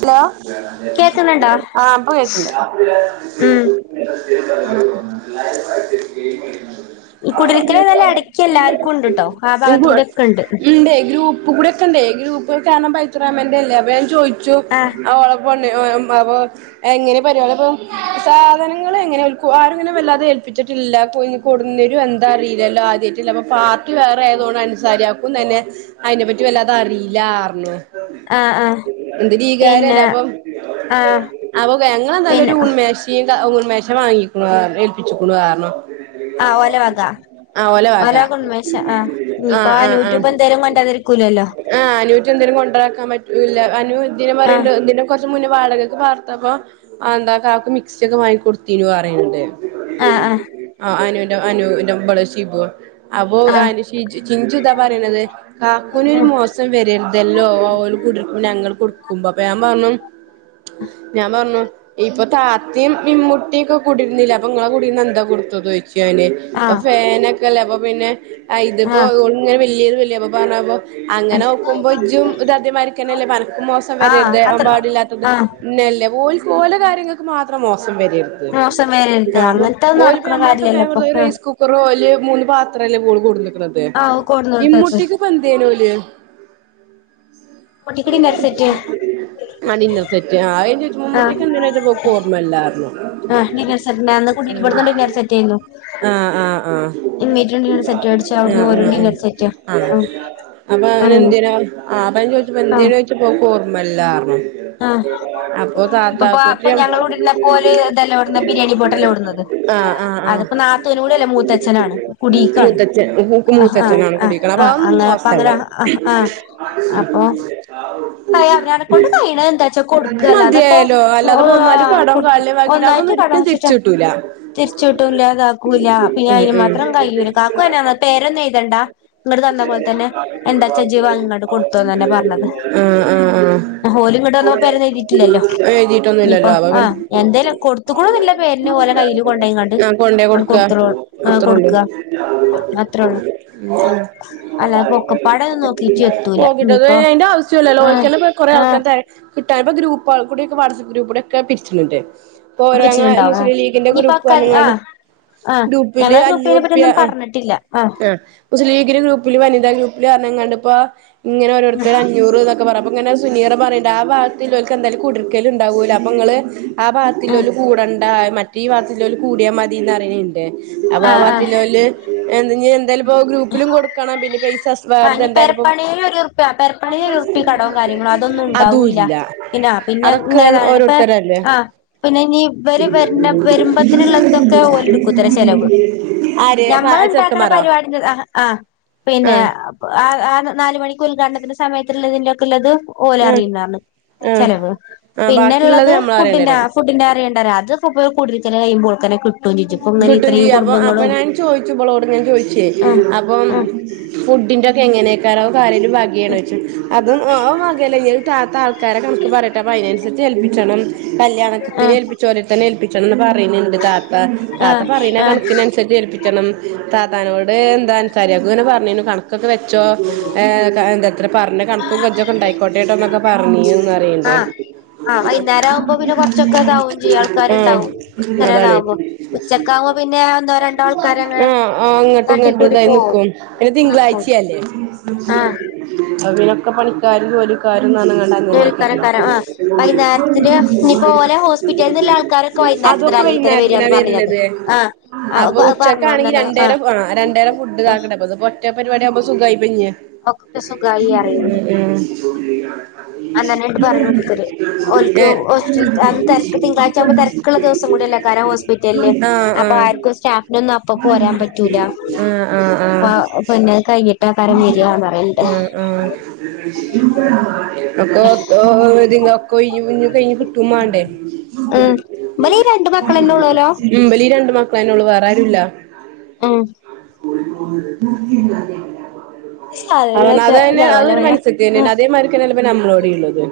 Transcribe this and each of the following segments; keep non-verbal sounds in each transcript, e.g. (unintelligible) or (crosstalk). Hello കേക്കുന്നുണ്ടോ ആ ഇപ്പ കേക്ക്‌ണ്ട് (inaudible) ഉം കുടിരിക്കല് ഏതായാലും എടക്ക് എല്ലാർക്കും ഉണ്ട് ട്ടോ ആ ഭാഗത്ത് (unintelligible) കൂടെ ഒക്കെ ഉണ്ട് ഇണ്ടേ ഗ്രൂപ്പ് ഗ്രൂപ്പുകൂടെക്ക്‌ണ്ടെ ഗ്രൂപ്പ് കെർണം പൈച്ചുറാമന്റെ ലവൻ ചോദിച്ചു ആഹ് അവള പെണ്ണി മ് അപ്പോ എങ്ങനെ പരിപാലപ്പോം സാധനങ്ങള് എങ്ങനെ ഒരുക്കുവോ ആരുങ്ങനെ വല്ലാതെ ഏൽപ്പിച്ചിട്ടില്ല പോയി കൊടുന്നെരുവോ എന്താറിയിലല്ലോ ആദ്യാട്ടില്ലെ അപ്പൊ പാർട്ടി വേറെ ആയതുകൊണ്ട് അൻസാരി യാക്കും തന്നെ അയിനെപ്പറ്റി വല്ലാതെ അറിയില്ലാർഞ്ഞു ആ ആ എന്ത്‌ലീഗാരല്ലെ ആഹ് അപ്പോം ഞങ്ങളെന്താലൊരു പിന്നെ ഉൻമേഷ തീന്ത ഉൺമേശ വാങ്ങിക്ക്‌ണു റഞ്ഞു ഏൽപ്പിച്ച്ക്കുണു അറഞ്ഞു ആഹ് ഓല വക ഒലെ വക ഉൺമേശ ആഹ് ഇനിപ്പോ അനുറ്റും എന്തേലും കൊണ്ടാതിരിക്കൂലല്ലോ ആ അനുറ്റ് എന്തെലും കൊണ്ടരാക്കാൻ പറ്റൂല അനു ഇതിനും പറയണ്ട് ആഹ് ഇതിനെകൊറച്ച് മുന്നേ വാടക ക്ക്. പാർത്തപ്പോ ആ ന്താ കാക്കു മിക്സി ഒക്കെ വാങ്ങിക്കൊടുതീനു പറയണ്ട് ആ ആഹ് ആ അനു ന്റെ ഇബള് ഷിബു അപ്പൊ ആഹ് അനി ചിഞ്ചു താ പറയണത് കാക്കുവിനൊരു ഉം മോസം വരരുതല്ലോ ഒര് കുടിര് ഞങ്ങൾ കൊടുക്കുമ്പം അപ്പ ഞാ പറഞ്ഞു ഞാൻ പറഞ്ഞു ഇയ്യ് ഇപ്പ താത്തെയും ഇമ്മുട്ടിം ക്കെ കുടിരുന്നില്ലെ അപ്പം നിങ്ങള കുടീനെന്താ കൊടുത്തത് ചോദിച്ചയാ ഞാന് അ ആഹ് ഫാനെക്കല്ലെ അപ്പൊ പിന്നെ അ ഇതിപ്പോ ആഹ് ഒരിങ്ങനെ വല്യത് വല്യ ത് അപ്പൊ പറഞ്ഞപ്പോ അങ്ങനെ നോക്കുമ്പോ ഇജ്ജും ഇതതേമാരിക്കന്നല്ലെ അനക്കും മോസം ആഹ് വരരുതെ അ അത്ര പാടില്ലാത്തത് ആഹ് പിന്നല്ലെ ഓല്ക്ക്‌ ഓല കാര്യങ്ങക്ക് മാത്രം മോസം വരരുത് മോശം വരരുത് ആ അപ്പൊ അങ്ങനത്തെത് ഓല്പ്പം നടക്കണ ഞമ്മളൊക്കെ ഫ്യാൻ കാര്യല്ലല്ലോ ഇപ്പൊ കൊടുതാപ്പോ ഒരു ആഹ് റൈസ് കുക്കറും ഓല് മൂന്ന് പാത്രല്ലേ ഓള് കൊടുനിക്കണത് ആഹ് കോട്ന്നോടുത്തത് ഇപ്പ എന്തേനൊല് കുട്ടിക്ക് ഡിന്നർ സെറ്റ് ആ ഡിന്നർ സെറ്റ് ആ എ ജ് ഇമ്മുട്ടി ആഹ് എന്തിനാ ച്ചോയിച്ചപ്പോ ഓർമല്ലാറഞ്ഞു ആഹ് ഡിന്നർ സെറ്റ്ന അന്ന് കുടിരുന്ന ഇവട്ന്നും ഡിന്നർ സെറ്റെരുന്നു. ആഹ് ആഹ് ആഹ് ഇമ്മേറ്റും ഡിന്നർ സെറ്റ് വെടിച്ച് അവിട്ന്ന് ആഹ് ഓരും ആഹ് ആഹ് ഡിന്നർ സെറ്റ് ആഹ് അപ്പൊ അങ്ങനെയന്നെ അവനെന്തിന ആ അപ്പം ഞാൻ ചോദിച്ചപ്പോ ആഹ് എന്തേനു ചോച്ചപ്പോ ഓക്ക് ഓർമ്മ ല്ലാർഞ്ഞു ആഹ് അപ്പൊ ഇപ്പപ്പ ഇപ്പൊ താത്താക്കുറ്റും ഞങ്ങൾ ഇവിടെ ഇരുന്നപ്പോ ഓല് ഇതല്ലേ ഇവിടുന്ന് ബിരിയാണി പോട്ടല്ലേ ഇവിടുന്നത് ആ അ ആ അതിപ്പോ നാത്തൂനും കൂടിയല്ല മൂത്തച്ഛനാണ് കുടീക്കാണ് മൂത്തച്ഛൻ ഓക്ക് ആഹ് ആഹ് മൂത്തച്ഛനാണ് കുടി ആഹ് ക്കണ ആഹ് അതൊന്നും അങ്ങനെ അപ്പ മോസല്ല അങ്ങനെ ആഹ് ആഹ് അപ്പൊ അയ് അവനവനെ കൊണ്ട് കഴിയണത് എന്താച്ചാ കൊടുക്ക അല്ലാതെപ്പോ മതിയായല്ലോ അല്ലാതെ ഇപ്പോ ഒന്നായിട്ട് ആരും കടം കള്ളി വാകീട്ട് അതൊന്നും ഒരിക്കലും തി രിചിട്ടൂല തിരിച്ച്കിട്ടൂല്ലാ ഇതാക്കൂല അപ്പ പിന്നെ അയിന് ഉം മാത്രം കയൂല കാക്കൂഅതന്ന പറഞ്ഞെ പേരൊന്നും എയ്തണ്ടാ ഇങ്ങട്ട് തന്ന പോല തന്നെ ആഹ് എന്താ ച്ച ഇജ്ജ് വ അങ്ങോട്ട് കൊടുത്തൊന്ന്ന്നെ പറഞ്ഞത് ആഹ് ആ ആഹ് ഹോലും ഇങ്ങട്ട് തന്നപ്പ പേരൊന്നും എഴുതിട്ടില്ലല്ലോ ഇനിപ്പൊ എഴുതിട്ടൊന്നുല്ലല്ലോ അപ്പൊ ആ എന്തേലും പിന്നെ കൊടുത്തുക്കുണൂന്നുല്ല പേരിന് ഓല കയ്യില്ങ്ങാണ്ട് ആ കൊണ്ടേ അങ്ങ് കൊടുക്ക കൊടുത്തോളു ആ അത്രള്ളൂ കൊടുക്കുക അത്രോള്ളൂ അല്ലാതെ ഇപ്പ ഒക്കപ്പാട ഒന്നു നോ ക്കിട്ട് എത്തൂല പിന്നെ അയിന്റെ ആവശ്യൊലല്ലോ ആഹ് ഓൽക്ക് തന്നെ കുറെ ആഹ് ആൾക്കാര് തെക കിട്ടാനിപ്പോ ഗ്രൂപ്പ്കൾക്കൂടി വാട്സ്ആപ്പ് ഗ്രൂപ്പ്ടെ ഒക്കെ പിരിച്ച്ന്ന്ണ്ട് ഇപ്പോ ഓരോങ്ങള വെച്ചിട്ടുണ്ടാവും ആഹ് മുസ്ലിം ലീഗിന്റെ ഇനിയിപ്പോ ഗ്രൂപ്പ് പറഞ്ഞ്ങ്ങാണ്ട് ആഹ് ആഹ് ഗ്രൂപ്പില് ഞങ്ങളെ ഗ്രൂപ്പിനെ പറ്റി അഞ്ഞൂറുപ്യ ഒന്നും ആണ് പറഞ്ഞിട്ടില്ല ആഹ് ആ മുസ്ലിംലീഗിന്റെ ഗ്രൂപ്പില് വനിതാ ഗ്രൂപ്പില് പറഞ്ഞങ്ങാണ്ട് ഇപ്പോ ഇങ്ങനെഓരോരുത്തര് അഞ്ഞൂറ്ന്നോക്ക പറഞ്ഞപ്പ അപ്പങ്ങനെ സുനീറ പറിണ്ട് ആ ഭാഗത്ത് ള്ളോർക്ക് എന്തായാലും കുടിർക്കല് ഉണ്ടാവൂലൊ അപ്പൊ ഇ ങ്ങള് ആ ആഹ് ഭാഗത്തില്ലോല്കൂടണ്ട മറ്റേ ഈ ഭാഗത്തില്ലോ ല് കൂടിയാ മതിന്ന്റി ആഹ് അപ്പൊആവാ ആഹ് ഗത്തിലോല്ഇന്നി എന്തായാലും ഗ്രൂപ്പിലും കൊടുക്കണം പിന്നെ പൈസ ആ വേറത് ഇഞ് എന്തായാലും ഇപ്പോ പെരപ്പണിലൊ ഒരു പെര പ്പണി എറുപ്പിക്കടവും കാര്യങ്ങളും അതൊന്നും അതും ഉണ്ടാവൂല്ല ഇല്ല പിന്നെ അതൊക്കെ പിന്നെതാണ് ഇ ഇപ്പ ഓരോരുത്തരല്ലേ ആ പിന്നെ ഇഞ് ഇവര് വര വരുമ്പത്തിനുള്ളതൊക്കെ ഓലെടുക്കുത്ര ചെലവ് ആര് ഞമ്മൾ ഇണ്ട ക്കണ ചെറുക്കന്മാരോ പരിപാടിന്റെത് ആഹ് അ പിന്നെ ആഹ് ആ നാല് മണിക്ക് ഉദ്ഘാടനത്തിന്റെ സമയത്ത ഇതിന്റെയൊക്കെ ഉള്ളത് ഓല ആഹ് അറീന്നാപറഞ്ഞു ആഹ് ചെലവ് ആഹ് ബാക്കിയുള്ളത് പിന്നെള്ളത് നമ്മള് അറിയേണ്ടി ഫുഡിന്റെആ വരും ഫുഡിന്റെ അറിയണ്ടരാ അത് ഇപ്പൊ പിന്നെ കുടിർക്കല് കയുമ്പോൾ ഓൾക്കന്നെ കിട്ടും ചേച്ചി ഇപ്പൊ ഇങ്ങനെ കിട്ടും ഇത്രയും ചെയ്യു. അപ്പൊ അപ്പൊ കുടുംബങ്ങളും ഞാൻ ചോയിച്ചു ഇബ്ളോട്ങ്ങനെ ചോയിച്ചേ ആഹ് അപ്പം. ആഹ് ഫുഡിന്റെ ഒക്കെ എങ്ങനെക്കാരം അതും ആരേലും വഗേണോ യ്ച് അതും അ ആവകേല ല്ല അഹ് താത്ത. ക്കാരെ കൺ ക്ക് പറ്യട്ടെ അപ്പം അയ്ന സര്ച്ച് ഏൽപ്പിച്ചണം. കല്യാണത്തിന് ആഹ് ഏൽപ്പിചോലെട്ത്തെന്നെ ഏൽപ്പിച്ച ണംന്ന് പറിന് ണ്ട് ത് ആഹ് താത്ത പറിണ ആഹ് ആഹ് കണക്കിന സെര്ക്ക് ഏൽപ്പിച്ച ണം. താത്താനോട് എന്താ അനുസാരിയാക്കു ഇങ്ങനെ പറഞീനു. കണക്കൊക്കെ വെച്ചോ എന്തക് ഇത്ര പറഞ്ഞ കൺക്കും കജും ഒക്കെ ഇണ്ടായിക്കോട്ടെ ഒന്നൊക്കെ പറഞ്ഞീനുന്നറിയിണ്ട്. ആ വൈന്നേരം ആവുമ്പോ പിന്നെ കൊറ്ച്ചൊക്കെ ഇതാവും ചെയ്യും. ആഹ് ആൾക്കാരുണ്ടാവും ഇ ങ്ങനെ അതാണ് താവുമ്പോ ഉച്ചക്കാവുമ്പോ പിന്നെ ഒന്നോ രണ്ടോ ആൾക്കാരങ്ങനെ ആഹ് ആഹ് അങ്ങോട്ടും തട്ടി ഇങ്ങോട്ടും കൂട്ടി ഇതായി പോകും. നിക്കും പിന്നെ തിങ്കളാഴ്ച്യേല്ലേ ആഹ് അ പ്പ തിനൊ ക്കെ പണിക്കാരും ജോലിക്കാരുംന്നറിഞ് കാണ്ട്. ജോലിക്കാരെക്കാരം ആഹ് വൈന്നേരത്തിന് ഇനിപ്പോ ഓലെ ഹോസ്പിറ്റലിന്ന്ള്ള ആൾക്കാരൊക്കെ (unintelligible) വൈന്നേരത്തിന് അതൊക്കെ അല്ലെങ്കി തന്നെ വൈന്നാരത്തിനാ. വരാന്ന് പറഞ്ഞിനത് വെര്നതെ ആഹ് അപ്പൊ അഹ് പറഞ്ഞു ഉച്ചക്കാണെങ്കി അന്നന്നെ ആഹ് രണ്ടേരം രണ്ടേരം ഫുഡ് താക്കണ്ടേ (unintelligible) ഒറ്റ പരിപാടിആവുമ്പോ സുഖായിപ്പി ഞ്. ഒക്കൊ സുഗായി അറിണ് ഇണ്ട്. ഉ പറയണ (unintelligible) ഓരോരുത്തര് ഓൽക്ക് ഏഹ് ഹോസ്പിറ്റൽ അന്ന് തിരക്ക് തിങ്കളാഴ്ച (unintelligible) ആകുമ്പോ തിരക്കുള്ള ദിവസം ആഹ് കൂടിയല്ലേക്കാരം ഹോസ്പിറ്റലില് അപ്പൊ ആഹ് ആർക്കും സ്റ്റാഫിനൊന്നും അപ്പൊ ആഹ് പോരാൻ പറ്റൂല ആഹ് അപ്പ പിന്നെ അത് ആഹ് കഴിഞ്ഞിട്ടേക്കാരം വരികാന്ന് പറയണ്ട് ആഹ് ആഹ് ഓ (unintelligible) ക്കൊഴിയുമ്പ (unintelligible) ഇഞ്ഞ് കഴിഞ് കിട്ടും മാണ്ടേ. ഉം ഇബല് ഈ രണ്ട് മക്കളന്നെ ഉള്ളൂലോ ഇംമ്പലീ രണ്ട് മക്കളെനൊള്ളു വേറെ ആരുല്ല അഹ് (unintelligible) (unintelligible) അവന സാധനങ്ങളൊക്കെ അതനെ ഇതാവൂല അതൊരു പിന്നെ മൻസെത്ത്യന്നെന് ആഹ് അതേമാതിരിക്കെ ന ല്ലെപ്പൊ നമ്മളോടി ഇള്ളത്.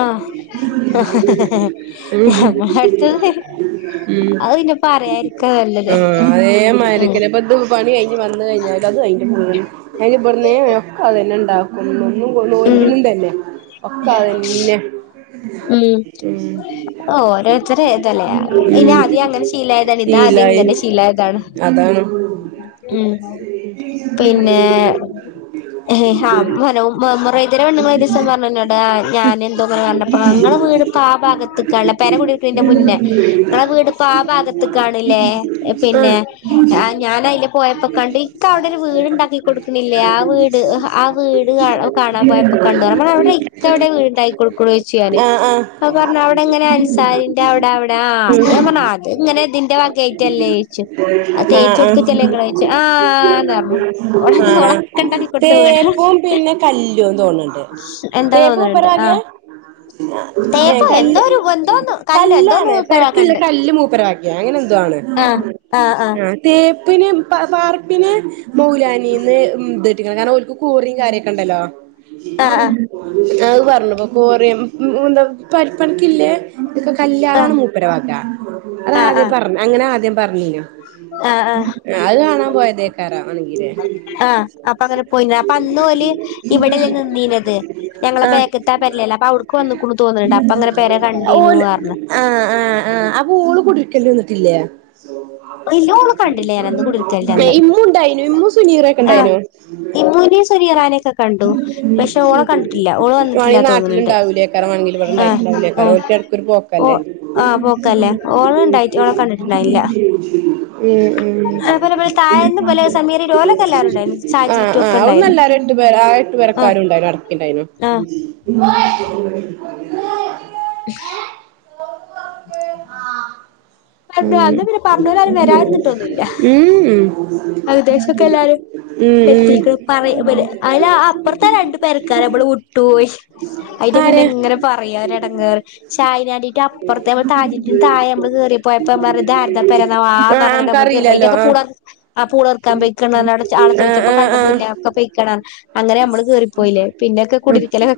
ആഹ് (unintelligible) അടുത്തത് വരും. ഉം നല്ലത് ആഹ് അതേ ഉം മരിക്കന്നെ ബെഡും പണി കഴിഞ് വന്ന് കഴിഞ്ഞാ അതും അതിന്റെ ഫുള്ള് അയിന് ഇബട്ന്നേ ഒക്ക അതന്നെ ഇണ്ടാക്കും ഒന്നൊന്നും ഉം നോൽമ്പിനും തന്നെ ഒക്കെതന്നെ. ഉം ഓരോ അത്ര ഇതല്ലേ അയിന് ആദ്യേ ഉം അങ്ങനെ ശീലായതാണ്. ഇതാ ആദ്യം ശീലായി ഇങ്ങനെ ശീലായതാണ്. അതാണ് ഉം പിന്നെ അംമനവും. മുഹമ്മറേയ്തരെ പെണ്ണ് ങ്ങള്ഒരീസം പറഞ്ഞു ഇന്നോട് ആഹ് ഞാൻ എന്തോഇങ്ങനെ പറഞ്ഞപ്പൊ ഇങ്ങളെ വീട്പ്പ ആ ഭാഗത്ത് കാള്ള പെര കുടി ർ ക്കിനിന്റെ മുന്നെ ഇങ്ങളെ വീട്പ്പാ ഭാഗത്ത് കാണില്ലേ പിന്നെ ആഹ് ഞാന് അയിലെ പോയപ്പോ കണ്ടു. ഇക്ക അവിടെ ഒരു വീട്ണ്ടാക്കി കൊടുക്ക് ണ് ല്ലേ ആ വീട് (unintelligible) ആ വീട് കാ കാണാൻ പോയപ്പോ കണ്ടു പറ അവിടെ ഇക്കവിടെ വീട് ഇണ്ടായി കൊടുക്ക്ണ് ചോയിച്ചു ഞാന്. ആഹ് ആഹ് ആഹ് അപ പറ്ഞ്ഞു. അവിടെ ഇങ്ങനെ അൻസാരി ട അവിട വിട ആഹ് അത് ഉം ഞാൻ പറഞ്ഞു അത് ഇങ്ങനെ ഇതിന്റെ വകാ യിട്ടല്ലേയ്ച്ച് ആഹ് ആഹ് ആന്ന് പറഞ്ഞു ഓളത് ആഹ് ഓളൊക്കെ ഉണ്ടാക്കി കൊടുത്ത വീടാ തേപ്പും പിന്നെ കല്ലും തോണ് ണ്ട് എന്താ തേപ്പും മൂപ്പരെ തോന്നുന്നുണ്ട് ആ വകെ ഏഹ് തേപ്പോ എന്തോ കല്ല് ഒരു എന്തോന്ന് കല്ലോ എന്തോന്ന് കല്ലാണ് പെരക്കില്ല മൂപ്പരാക്കണ്ട് കല്ല് മൂപ്പരവഗ്യെ അങ്ങനെ എന്തോ ആണ്. ആ ആ ആ തേപ്പിന്, പാർപ്പിന് മൗലാനീന്ന് ഇത്ട്ടിക്ക്ണ് കാര്ണം കൂറിം കാര്യൊക്കെണ്ടല്ലോ. ആ ആ അത് പറഞ്ഞു ഇപ്പൊ. കൊറിയ (unintelligible) എന്താ പെര്പ്പണിക്കില്ലേ ഇതൊക് കല്ല്. ആഹ് വെര വക. ആദ്യം പറഞ്ഞ് അങ്ങനെ ആദ്യം പറ്ഞ്ഞീന്യോ. ആ ആ ആ അത് കാണാൻ പോയതേക്കാരം ആണെങ്കിലേ. പോയിന്നൊ. അപ്പൊ അന്നോല് ഇവിടെല്ലെ നിന്നീനെത്. ഞങ്ങളെ ആ ബേക്ക്ത്ത പെരെലല്ലേ. അപ്പൊ അവിടുക്ക് വന്ന്ക്കുണു തോന്ന്ണ്ട്. അപ്പ അങ്ങനെ പെരെ കണ്ടീനു അറന്ന്. ആഹ് ആഹ് ആ് അപ്പൊ ഓള് കുടികൽന്ന് വന്നിട്ടില്ലേ ഇല്ല ഓള് കണ്ടില്ല ഞാനന്ന് കുടിരിക്കലിന്റെ അന്ന് ഇമ്മു ഉണ്ടായിനു ഇമ്മു സുനീറൊക്കെ ആഹ് ഉണ്ടായിനു ഇമ്മൂനേം സുനിയ റാനൊക്കെ കണ്ടു പക്ഷെ ഓളെ കണ്ടിട്ടില്ല ഓള് വന്നിട്ടില്ല മണി തോന്നുന്നുണ്ട് നാട്ടിലുണ്ടാവൂലേ (unintelligible) ആഹ് ആഹ് ഒരിക്ക ഇടക്കൊര് ഓ പോക്കല്ലേ ആഹ് ശ പോക്കല്ലേ ശ ഓള് ഉണ്ടായിട്ട് ഓളെ ശരി (inaudible) കണ്ടിട്ടുണ്ടായില്ല ഉം അതുപോലെ പോലെ താഴേന്ന് ഉം പോലെ സമീറേം ഓലൊക്കെ എല്ലാരും ഉണ്ടായിരുന്നു ആഹ് സാജീറ്റും ഒക്കെ ആഹ് ഉണ്ടായിരുന്നു അവിടന്നല്ലാരും ര പേ ആയിരട്ടു ആഹ് പേരക്കരു ഉണ്ടായി അടക്കിണ്ടായിന്നു ആഹ് ഉ പറഞ്ഞ അന്ന് പിന്നെ പറഞ്ഞ പോല അവന് വരരുന്നിട്ടൊന്നും ല്ല ഉം ഉം വാർത്തേശൊക്കെ എല്ലാരും ഉം എത്തിക്ക്ണ് ഉം പറ അയിലെ അപ്പുറത്ത രണ്ടു പേർക്കാര നമ്മള് വിട്ടു പോയി അയിന്റെ പിന്നെ ആരെ ഇങ്ങനെ പറയാ ഒരടങ്ങാറ് ഷാഹിനന്റി അപ്പുറത്തെ നമ്മ താജിന്റെ താഴെ നമ്മള് കേയറിപ്പോയപ്പോഞ്ഞം പറഞ്താ രതാ പെരന്നാവോ ആഹ് ഞമ്മള് കേറി പോയ നമുക്കറിയില്ലല്ലോ അയ്‌ന്റെ ആഹ് പൂള ആ പൂളെറുക്കാൻ പെയക്ക അവിടെ ആളെ ആഹ് ചോദിച്ചപ്പോ ആഹ് ആഹ് കണ്ടതല്ല ഒക്കെ പെയക്കണന്ന റഞ്ഞു അങ്ങനെ നമ്മള് കേറിപ്പോയില്ലേ പിന്നെക്കെ ഉം കുടരിക്കലൊക്കെ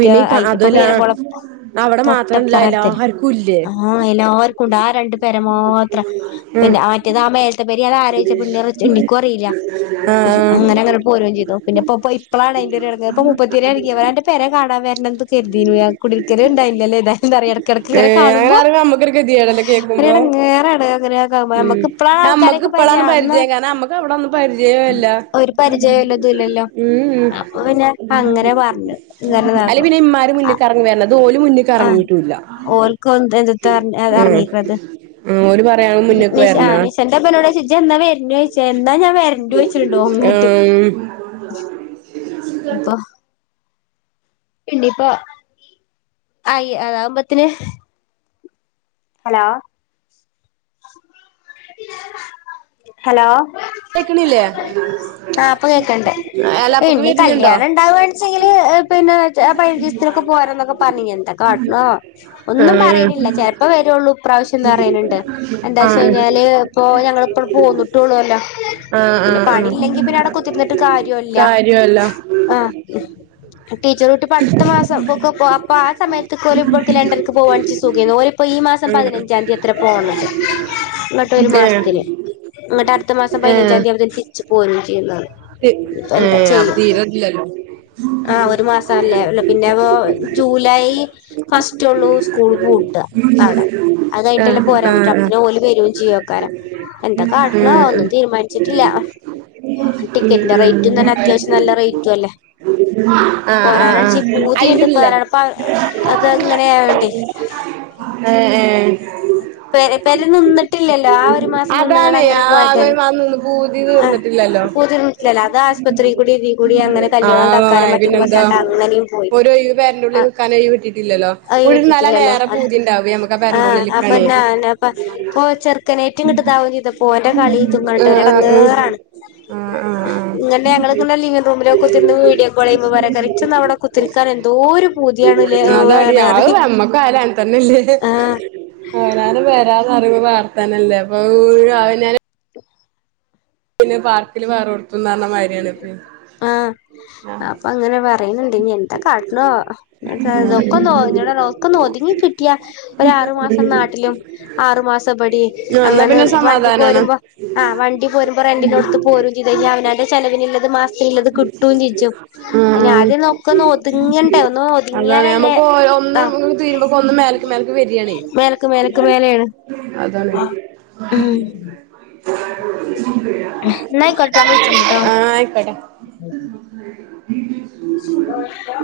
പിന്നെ അതുവല്ല മീനമോളം അവിടെ മാത്രംല്ല എല്ലാർക്കും ഇല്ലേ ആഹ് എല്ലർക്കുണ്ട് ആ രണ്ടു പേര മാത്രം പിന്നെ മറ്റേതാ മേലത്തെ പേരി അത് ആരാ പിണ്ർ എനിക്കും അറിയില്ല ഉം ആഹ് അങ്ങനങ്ങനെ പോരും ചെയ്തു പിന്നെപ്പപ്പോ ഇപ്പളാണ് അയ്ന്റെടങ്ങേറ് ഇപ്പ മുപ്പത്തിരെ പരെ കാണാവരണ ന്ന് കരുതിന്നു കുടിക്കൽ ഉണ്ടായില്ല ല്ലൊ അതെ എന്താ പറ ഇടയ്ക്ക ഇടക്ക ഇങ്ങനെ ഏഹ് അങ്ങനെ കാണുമ്പോ പറയുമ്പോ നമ്മക്കൊരു ഗതികേടല്ലേ ഒരു കേക്കുമ്പോ എടങ്ങേറണ് അങ്ങനെയ കാകുമ്പ നമ്മക്ക് ഇപ്പളാണ് നമ്മുക്ക് ആൾക്കാരെയൊക്കെ ഇപ്പളാണ് പരിചയം പരിജ അന്ന് കാരണ നമ്മക്ക് അവിടെന്നും പരിചയല്ല ഒരു പരിചയല്ല ഇതും ഇല്ലല്ലോ ഉം അപ്പൊ പിന്നെ അങ്ങനെ പറഞ്ഞു അല്ലെ ഇങ്ങനെതാക്കും പിന്നെ ഇമാര് മുന്നിൽക്ക് ഇറങ്ങി വരണം ഇതോല മുന്നിക്ക് ഇറങ്ങി ആഹ് ഓൽക്ക് എന്തത്ത അറിങ്ങിക്ക്ണത് ഉം ഓല് പറ നി ആ നിശന്റെ ഇമ്മന്നൊ ട് ജന്നാ വരനു ചോദിച്ച എന്നാ ഞാൻ വരണ്ട ചോദിച്ചു ആഹ് ഉം ഇപ്പ ഇണ്ട് ഇപ്പൊ ആയി അതകുമ്പോത്തിന് ഹലോ ഹലോ കേക്കണില്ലേ ആപ്പ കേക്കണ്ട് അല്ല അപ്പക്ക് ഇനി വരുന്നുണ്ടോ കല്യാണം ഇണ്ടാവ ച്ചെങ്കില് പിന്നെ പൈചീസ്ത്തിലനൊക്കെ പോരന്നൊക്കെ പറഞ്ഞീന്ന് എന്ത കാട്ടണോ ആവോ ആ ഒന്നും പറീണില്ല ച ഇപ്പ വരുള്ളൂ പ്രാവശ്യം ന്ന് പറണിണ്ട് എന്താ ആ വച്ച കഴിഞ്ഞാല് ഇപ്പൊ ഞങ്ങള് ഇപ്പങ്ങട്ട് പോന്നിട്ടള്ളൂ ല്ലോ ആ ആ പിന്നെ ആ പണി ഇല്ലെങ്കി പിന്നെ അവിടെ കുത്തിർന്നിട്ട് കാര്യല്ല ആഹ് ഉ ടീച്ചർട്ടപ്പ് അടുത്ത മാസംഅപ്പൊക്കെ ആ സമയത്തക്കെ പോല ലണ്ടൻക്ക് പോവാണച്ചി സുഖയ്നു ഓല് ഇപ്പൊ ഈ മാസം ഉം പതിനഞ്ചാംതി ആത്ര പോണത് ഇന്നട്ട് ഒരു ഏ മാസത്തിന് ഇന്നിട്ട് അടുത്ത മാസം പതിനഞ്ചാം തീയതിമ്പ തിരിച്ച് പോരും ചെയ്യുന്ന ഏഹ് അവധി തീരതില്ലല്ലോ ആഹ് ഒരു മാസല്ലേ പിന്നെ ഓ ജൂലൈ ഫസ്റ്റ് ഉള്ളൂ സ്കൂൾ പൂട്ടാ അവിടെ അത് കഴിഞ്ഞിട്ട് ആ അല്ലെ പോരാൻ ആ പറ്റും ആ അപ്പത്തിനും ജോലി വരും ചെയ്യും അക്കാരൻ എന്താ ആ കാട്ടണോ ഒന്നും തീരുമാനിച്ചിട്ടില്ല ടിക്കറ്റിന്റെ റേറ്റ് നല്ല അത്യാവശ്യം നല്ല റേറ്റും അല്ലേ ആ ആ ആ വരാണണിച്ച് അയിന്റെ പൂതിണ്ട് ഉള്ളിലാണ് ഇപ്പരാണ് അപ്പ അത് അങ്ങനെയായോണ്ടേ ഏഹ് ഏഹ് പെരെ പെരെ നിന്നിട്ടില്ലല്ലോ ആ ഒരു മാസം നിന്ന്ങ്ങട് അതാണ് അങ്ങനെ ആ പോയ തന്നെ അന്ന് പൂതി തീർന്നിട്ടില്ലല്ലോ അത് ആശുപത്രി കൂടി ഇതി കൂടി അങ്ങനെ കല്യാണം ആഹ് തക്കാലം മറ്റേത് പിന്നെ എന്താ മറിച്ചാണ്ട് അങ്ങനെയും പോയി ഓരോ ഒഴിവ് പെരെന്റെ ഉള്ളിൽ ആഹ് നിൽക്കാൻ ഒഴിവ് കിട്ടിട്ടില്ലല്ലോ അത് ഒഴിനലാണ് കിട്ടിട്ടില്ലല്ലോ ഏറെ അത് പൂതി ഉണ്ടാവേ നമുക്ക് പെരെൻ്റെ ആഹ് ഉള്ളില് അപ്പൊ ഞാനപ്പ ഓ ചെറുക്കനേറ്റും കിട്ട്താവയും ചെയ്ത ഓന്റെ കളി ഇതും കണ്ടിട്ട് ആഹ് ഒരു ആഹ് ഇടങ്ങേറാണ് ആഹ് ആഹ് ആഹ് ഇങ്ങനെ ഞങ്ങള് ഇങ്ങനെ ലിവിംഗ് റൂമിലൊക്കെ കുത്തിരുന്ന് വീഡിയോ കോള്യ്യും ഉമ്മ പറയും തെറിച്ചൊന്ന് അവിടെ കുത്തിരിക്കാൻ എന്തോരു പുതിയാണ് ആഹ് ലേന്ന് അതാടി ഉമ്മണ്ട് അത് പറയും ആഹ് അവനാൻ്റെ പെര എന്ന് പറയുമ്പം വേറെ തന്നെയല്ലെ അപ്പം അവിനന്ന് പിന്നെ പാർക്കില് വേറെ ഒടുത്തുന്ന് പറഞ്ഞ മാരിയാണ് ഇപ്പെ ആഹ് അപ്പ അങ്ങനെ പറയുന്നുണ്ട് ഇനി എന്ത കാട്ടണോ ഇങ്ങനത്തെ നോക്ക്ന്നോ ഇങ്ങനെ നോക്ക്ന്നോ ഒതുങ്ങി കിട്ടിയ ഒരു ആറു മാസം നാട്ടിലും ആറു മാസം ഇപടയും എന്നാ അങ്ങനെ പിന്നെ വണ്ടി സമാധാനാണ് പോരുമ്പോ ആ വണ്ടി പോരുമ്പോ റെൻ്റിനോടുത്ത് പോരും ചെയ്ത് കഴിഞ്ഞാ അവനാൻ്റെ ചെലവിനുള്ളത് മാസതിലുള്ളത് കിട്ടും ചിച്ചും ഉം അതിന് ആദ്യം ഉം നോക്ക്ന്ന് ഒതുങ്ങണ്ടേ ഒന്ന് അതാണ് ഒതുങ്ങിയാലല്ലേ നമുക്ക് ഒന്ന് ആ തീരുമ്പോ ഒന്ന് മേലക്ക് മേലക്ക് വരികയാണേ മേലക്ക് മേലക്ക് മേലെയാണ് അതാണ് ഉമ്മ ഉം ആയിക്കോട്ടെ ഉം സുഖയിരിക്ക